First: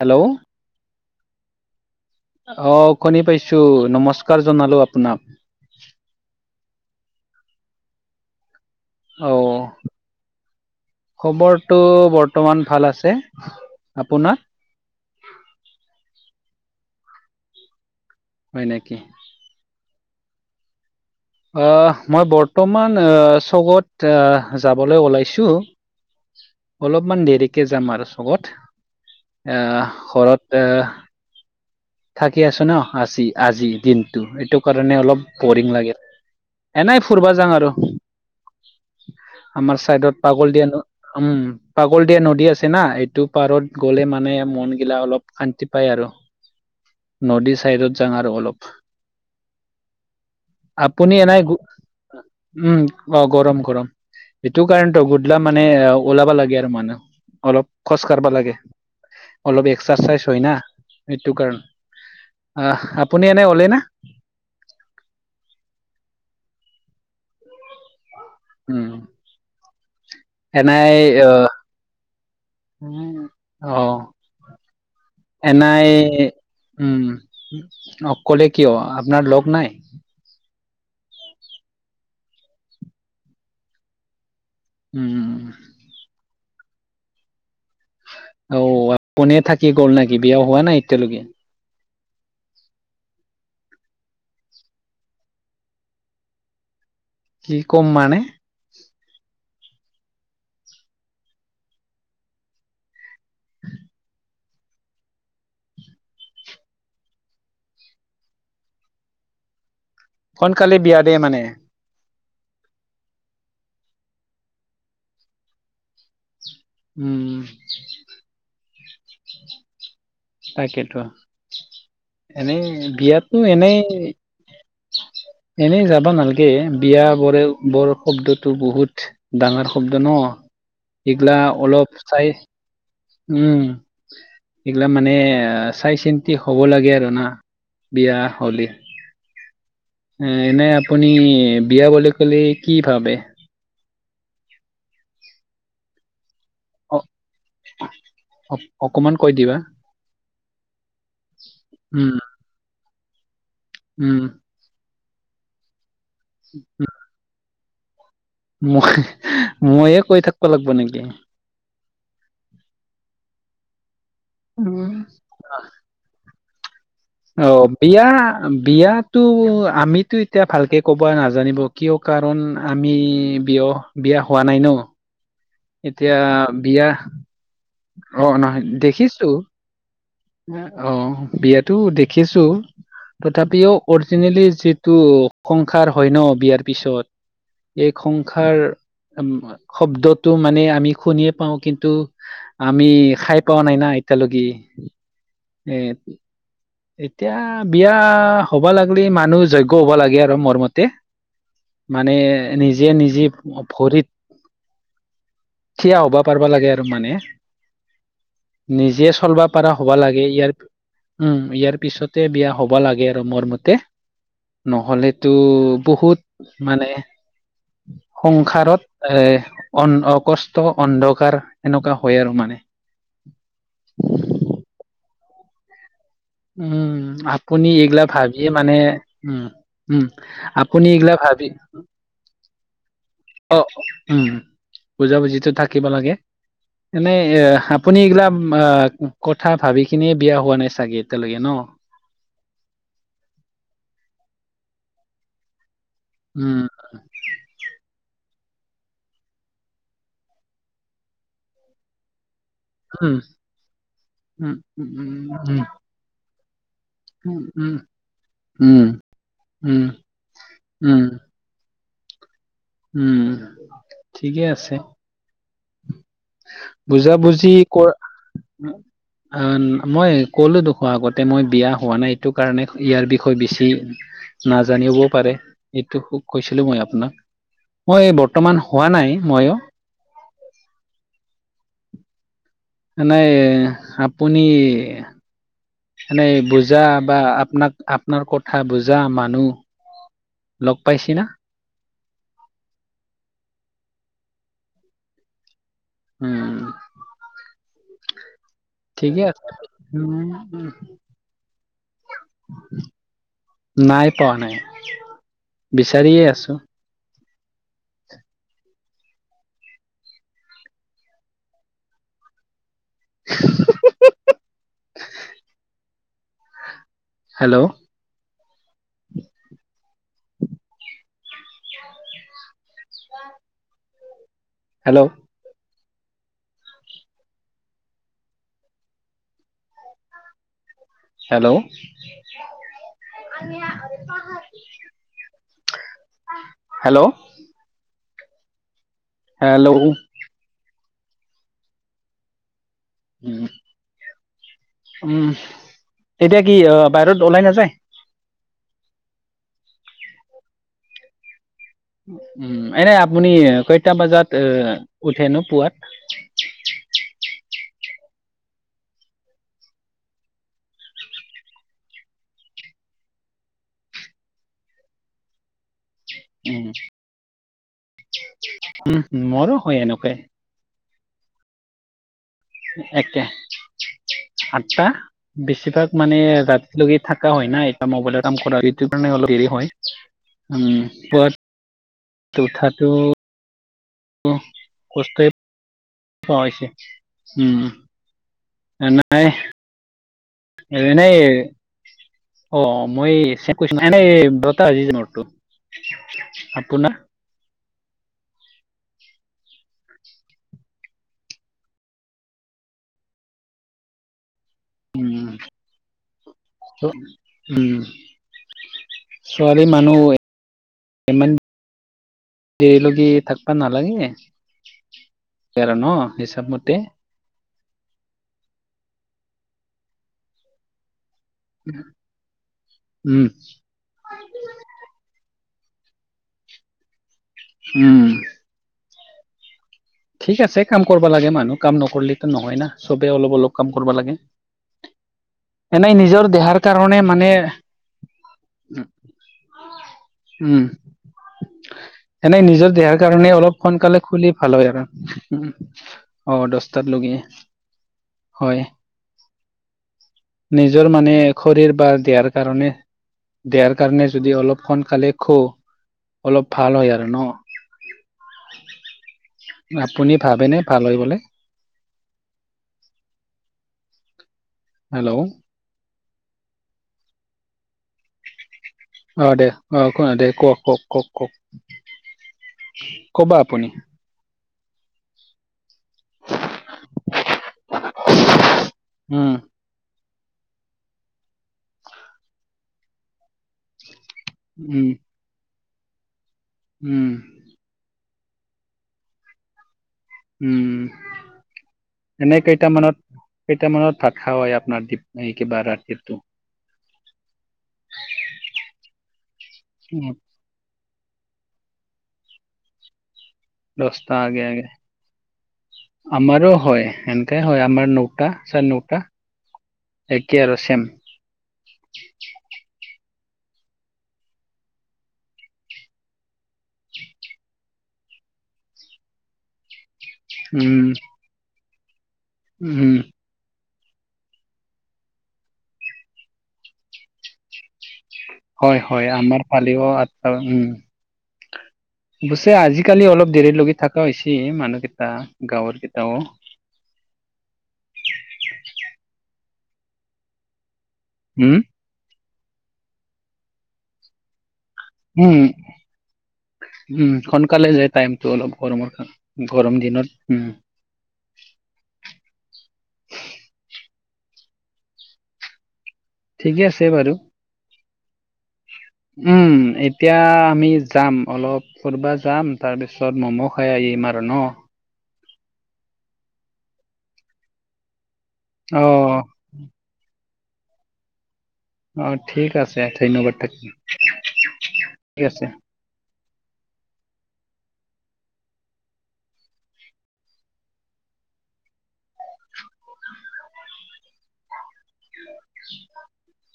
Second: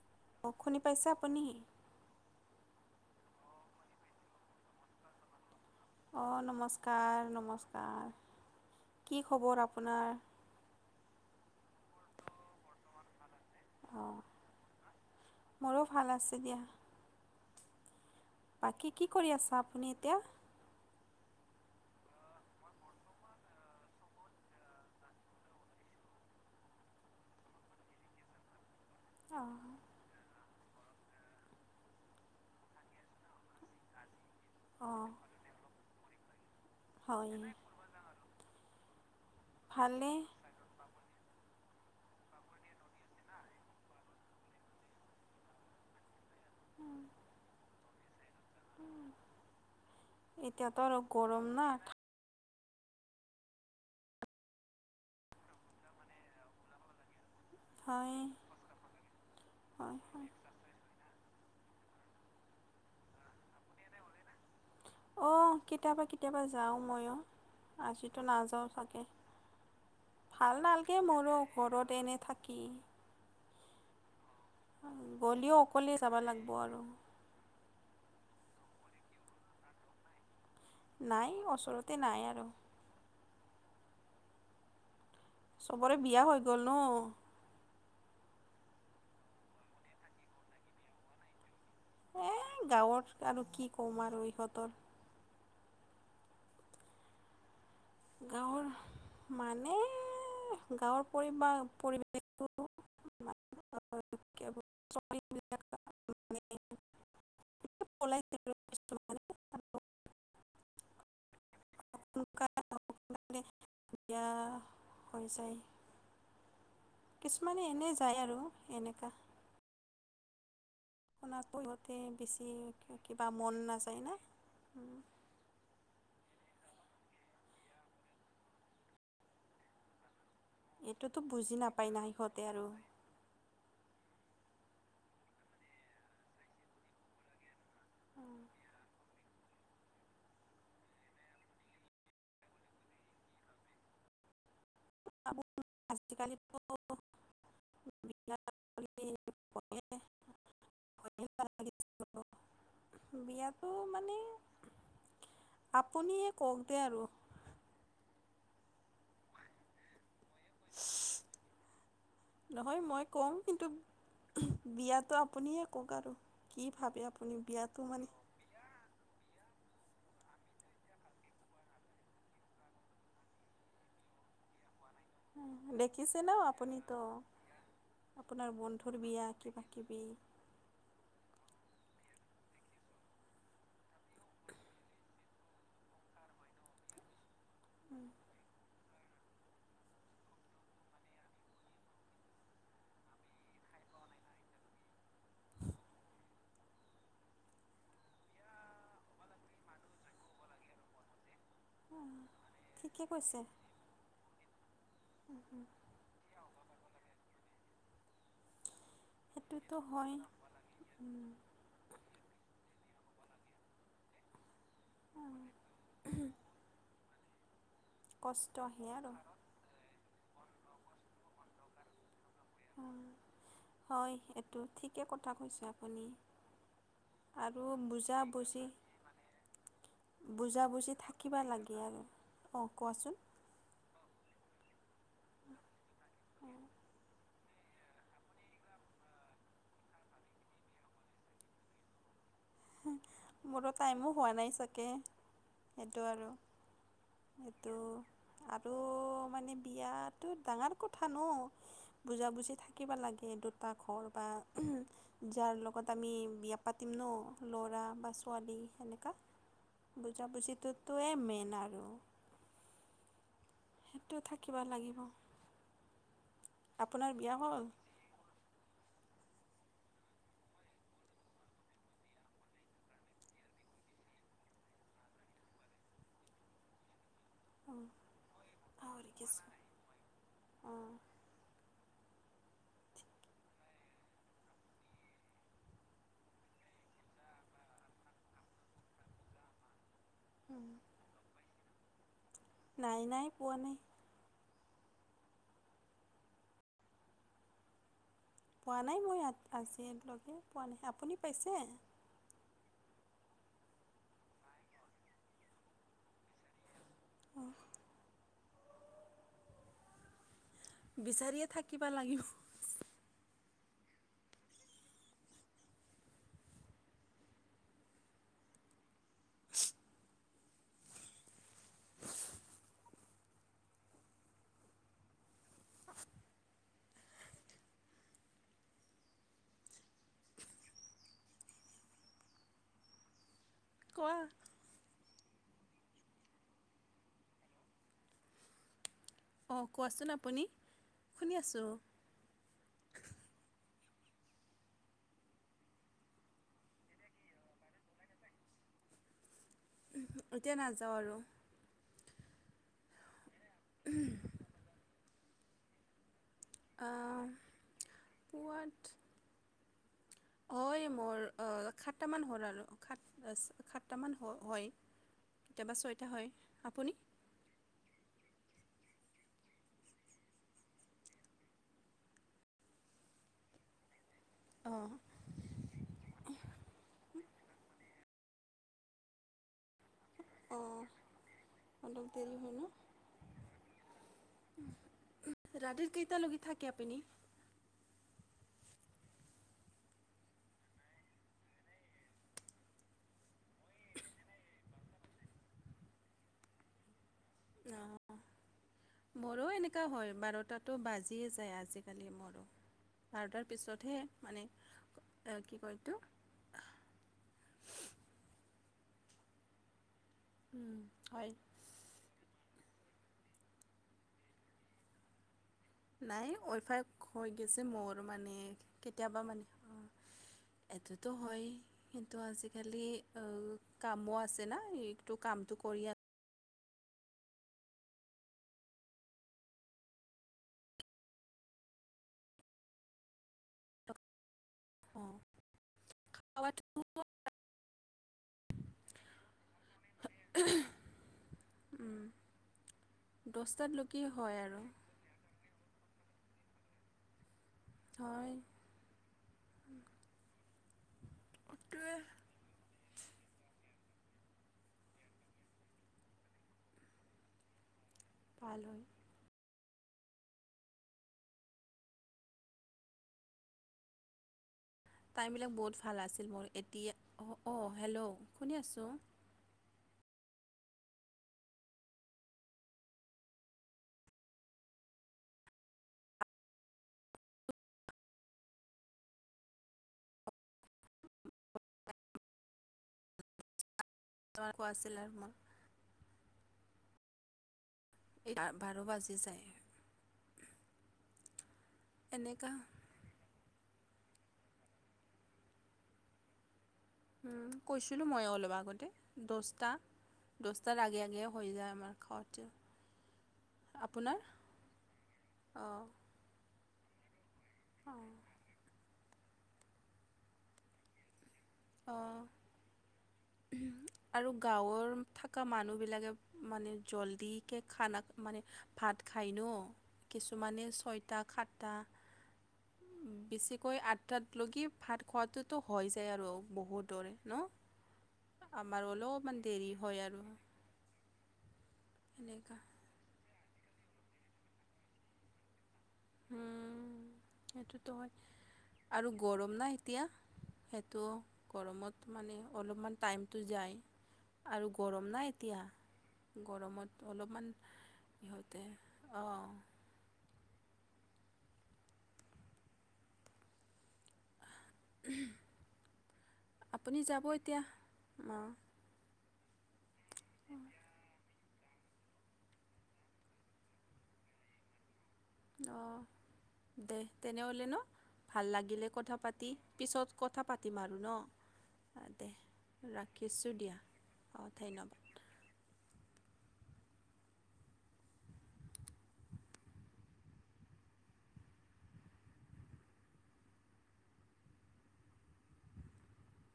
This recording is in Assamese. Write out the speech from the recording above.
হেল্ল' অ', শুনি পাইছে আপুনি অ', ুনি পাইছো নমস্কাৰ জনালো আপোনাক অ', নমস্কাৰ নমস্কাৰ কি অ খবৰ আপোনাৰ টো বৰ্তমান ভাল আছে অ', আপোনাৰ মোৰো ভাল আছে দিয়া হয় বাকী নেকি কি কৰি আছা আপুনি এতিয়া আহ মই বৰ্তমান চৌকত আহ যাবলৈ ওলাইছো উম অলপমান দেৰিকে যাম আৰু চবত। অঁ আ, ঘৰতে এ থাকি আছোঁ ন' আছি আজি দিনতটো, এইটো কাৰণে অঁ অলপ বৰিং লাগে। এনেই ফুুৰবা হয় যাম আৰু আমাৰ চাইদত ভালেই পাগল দিয় আনু উম, পাগল দিয়া নদী আছে না, এইটো পাৰত গ'লে মানে মন গিলা অলপ শান্তি পায় আৰু। নদী চাইডত যাম আ অলপ এতিয়াতো আৰু আপুনি এ, নাই গৰম না উম, অ' গৰম গৰম, এইটো কাৰণতে গোধলা মানে ওলাবা লাগে আৰু মানুহ অলপ খোজ হয় কাঢ়বা লাগে, অলপ এক্সাৰচাইজ হয় ন' সেইটো কাৰণে। আ, আপুনি এনে ওলাই না? অ' কেতিয়াবা কেতিয়াবা যাওঁ ময়ো, আজিতো নাযাওঁ উম চাগে। ভাল এনাই নালগে মোৰো আহ ঘৰত এনে থাকি। উম, অ' গ'লেও এনাই অকলে যাব লাগিব আৰু উম, অ'। ক'লে কিয় আপোনাৰ লগ নাই? নাই, ওচৰতে নাই আৰু। উম, উম। চবৰে বিয়া হৈ গ'ল ন'? অ' আপুনিয়ে থাকি গ'ল নেকি? বিয়া হোৱা নাই এতিয়ালৈকে? এ, গাঁৱত আৰু কি কম আৰু ইহঁতৰ। কি ক'ম মানে গাঁৱৰ মানে গাঁৱৰ পৰি-পৰিৱেশটো [unintelligible] [unintelligible] সোনকালে বিয়া দে মানে। [unintelligible] বিয়া হৈ যায়। উম কিছুমানে এনে যায় আৰু এনেকা। তাকে। আপোনাক কৈহোঁতে বেছি কিবা বিয়াতো মন এনেই নাযায় নে? এনেই যাবা নালাগে। সেয়ে বিয়া বৰে বৰ শব্দটো বহুত ডাঙৰ শব্দ ন'। এইটোতো এইগিলা বুজি অলপ নাপায় ন' চাই সিহঁতে আৰু। উম, এইগিলা মানে চাই চিন্তি হ'ব লাগে আৰু না। বিয়া হ'লে। এনে আপুনি বিয়া বুলি ক'লে কি ভাবে? আজিকালি অ অ অকমান কৈ দিবা উম। বিয়াত উম আপুনিয়ে কওক দে আৰু। মই ময়ে কৈ থাকিব লাগিব নেকি? নহয় মই ক'ম, কিন্তু উম বিয়াটো আপুনিয়ে কওক আৰু কি ভাবে আপুনি অ' বিয়াটো মানে বিয়া বিয়াতো আমিতো এতিয়া ভালকে ক'ব নাজানিব কিয় কাৰণ আমি বিয়া বিয়া হোৱা নাই ন'। এতিয়া দেখিছে ন বিয়াহ আপুনিতো আপোনাৰ বন্ধুৰ বিয়া, কিবা কিবি। অ' বিয়াতো দেখিছোঁ। তথাপিও অৰিজিনেলি যিটো সংসাৰ হয় ন' বিয়াৰ পিছত এই সংসাৰ উ, শব্দটো মানে আমি শুনিয়ে পাওঁ কিন্তু আমি খাই পাোৱ নাই না। এতিয়ালৈকে এ এতিয়া বিয়া হ'বা লাগিলে মানুহ যজ্ঞ হ'ব লাগে আৰু মোৰ মতে মানে নিজে ঠিকে নিজে কৈছে ভৰিত থিয়া হ'বা পাৰবা লাগে আৰু মানে নিজে চলবা পাৰা সেইটোতো হ'বা হয় লাগে ইয়াৰ উম ইয়াৰ পিছতে বিয়া হব লাগে লাগে আৰু মোৰ মতে নহলেতো বহুত মানে কষ্ট আহে সংসাৰত আৰু এ অকষ্ট অন্ধকাৰ এনেকুৱা হয় আৰু মানে হয় এইটো ঠিকে কথা কৈছে আপুনি উম আৰু আপুনি এইগিলা ভাবিয়ে বুজাবুজি মানে উম উম আপুনি এইগিলা ভ কিবা লাগে আৰু অ কোৱাচোন অ উম বুজাবুজিতো থাকিব লাগে এনে এ আপুনি এইগিলা আহ কথা ভাবিখিনিয় বিয়া হোৱা নাই চাগে এতিয়ালৈকে ন মোৰ টাইমো হোৱা নাই চাকে সেইটো আৰু উম, এইটো আৰু মানে বিয়াতো ডাঙৰ কথা ন বুজা বুজি থাকিব উম, লাগে দুটা ঘৰ বা উম, উম, যাৰ উম, লগত আমি বিয়া পাতিম ন উম, উম, ল'ৰা বা ছোৱালী উম, সেনেকুৱা উম, বুজাবুজিতোটোৱে মেইন আৰু উম সেইটো ঠিকে থাকিব আছে লাগিব আপোনাৰ বিয়া বুজাবুজি হ'ল কৰ অ মই কলো দুখো আগতে মই বিয়া হোৱা নাই এইটো কাৰণে ইয়াৰ বিষয়ে বেছি নাজানিবও পাৰে সেইটো সুখ কৈছিলো মই আপোনাক অঁ মই এই বৰ্তমান হোৱা নাই মইো আহঁ নাই আপুনি মনেে বুজা বা আপনাক আপনাৰ কথা বুজা মানুহ লগ পাইছি না নাই নাই পোৱা নাই উম পোৱা নাই মই ঠিকে আছে ইয়াত আজিৰ উম, লগে পোৱা নাই আপুনি পাইছে নাই পোৱা নাই বিচাৰিয়ে আছো অ বিচাৰিয়ে থাকিবা লাগিব হেল্ল' হেল্ল' হেল্ল' কোৱা হেল্ল' অঁ হেল্ল' কোৱাচোন আপুনি শুনি আছোঁ উম উম তেতিয়া কি বাহিৰত ওলাই নাযায় এতিয়া নাযাওঁ আৰু উম এনে আপুনি কেইটা বজাত এ উঠেনো পুৱাত পোৱা হয় মোৰ সাতটামান হ'ল আৰু সাত সাতটামান হ হয় কেতিয়াবা ছয়টা হয় উম, আপুনি উম মৰো হয় এনেকেই একে আঠটা অঁ বেছিভাগ মানে ৰাতি তুমি থাকা হয় না এটা মবাইলৰ কাম কৰা হয় ই কাৰণে অলপ হেৰি হয় উম অঁ, অলপ দেৰি পোৱাত হয় ন উঠাটো কষ্টই ৰাতিৰ প কেইটালৈকে হৈছে থাকে আপুনি উম ন নাই এনেই [unintelligible] আপোনোৰ [inaudible] মৰো এনেকুৱা হয়, বাৰটাতো বাজিয়ে যায় আজিকালি মৰো। বাৰ তাৰ পিছতহে মানে উম আহ, কি কয় এইটো উম। ছোৱালী মানুহ হয়। দেৰিলকে থাকবা নালাগে। আৰু ন' নাই হিচাপ মতে। অইফাক হৈ গৈছে মোৰ মানে কেতিয়াবা মানে [unintelligible] এইটো টো হয় কিন্তু আজিকালি উম, কামো আছে না এইটো কাম টো কৰিয়াত উম। ঠিক আছে কাম কৰিবা লাগে মানুহ, কাম নকৰিলে নহয় না, চবে অলপ অলপ কাম কৰিব লাগে। অঁ এনেই নিজৰ দেহাৰ কাৰণে খোৱাটো মানে [unintelligible] উম দহটাত এনেই নিজৰ দেহাৰ কাৰণে অলপ সোনকালে সুলি ভাল হয় আৰু। উম অ দহটাতলৈকে। হয়। নিজৰ মানে শৰীৰ বা সেইটোৱে। দেহাৰ কাৰণে। দেহাৰ সেইকাৰণে যদি অলপ সোনকালে সুওঁ অলপ ভাল হয় আৰু ন। [inaudible] আপুনি ভাবেনে ভাল হয় বুলি? টাইমবিলাক বহুত ভাল আছিল। মোৰ এতিয়া অঁ হেল্ল' শুনি আছোঁ। অ, দে অ' কোৱা দে, কওক-কওক-কওক-কওক কবা আপুনি। [unintelligible] উম উম, [unintelligible] উম। বাৰ বাজি যায়। উম, এনে এনেকা কেইটা মানত কেইটামানত ভাত খাৱা হয় আপোনাৰ কিবা ৰাতিটো? কৈছিলোঁ মই অলপ আগতে দচটা দ আগে আগে হৈ যায় আমাৰ খোৱাটো। দস্তা আগে আগে অঁ আমাৰো হয়। হয় আমাৰ অঁ ন'টা চাৰে ন'টা একে আৰু চেম। অ। আৰু গাঁৱৰ থকা মানুহবিলাকে মানে জল্দিকে খানা মানে ভাত খায় ন, কিছুমানে উম ছয়টা সাতটা উম। কৈ আঠটাত লৈকে ভাত খোৱাটোতো হৈ যায় আৰু। বহুতৰে হয়, আমাৰ হয় অলপমান আমাৰ দেৰি ফালিও হয় আৰু আঠটা উম, পিছে এনেকা আজিকালি অলপ দেৰি লগি থকা হৈছে মানুহকেইটা, গাঁৱৰ কেইটা উম সেইটোতো হয় আৰু গৰম নাই এতিয়া। তো উম গৰমত মানে অলপমান টাইমটো যায়। আৰু গৰম না উম এতিয়া। গৰমত উম অলপমান সোনকালে যায় টাইমতটো অলপ সিহঁতে গৰমত, অঁ গৰম দিনত। উম। [inaudible] ঠিকে আছে আপুনি বাৰু যাব এতিয়া? অ, উম, এতিয়া আমি যাম অলপ ফুৰব যাম। তাৰপিছত ম'ম' খাই আহিম আৰু। ন, অ, দে তেনেহ'লে ন ভাল লাগিলে কথা অ', পাতি পিছত কথা পাতিম আৰু ন? অ, দে ঠিক আছে ধন্যবাদ ৰাখিছোঁ দিয়া অঁ [unintelligible] ধন্যবাদ ঠিক আছে। [unintelligible]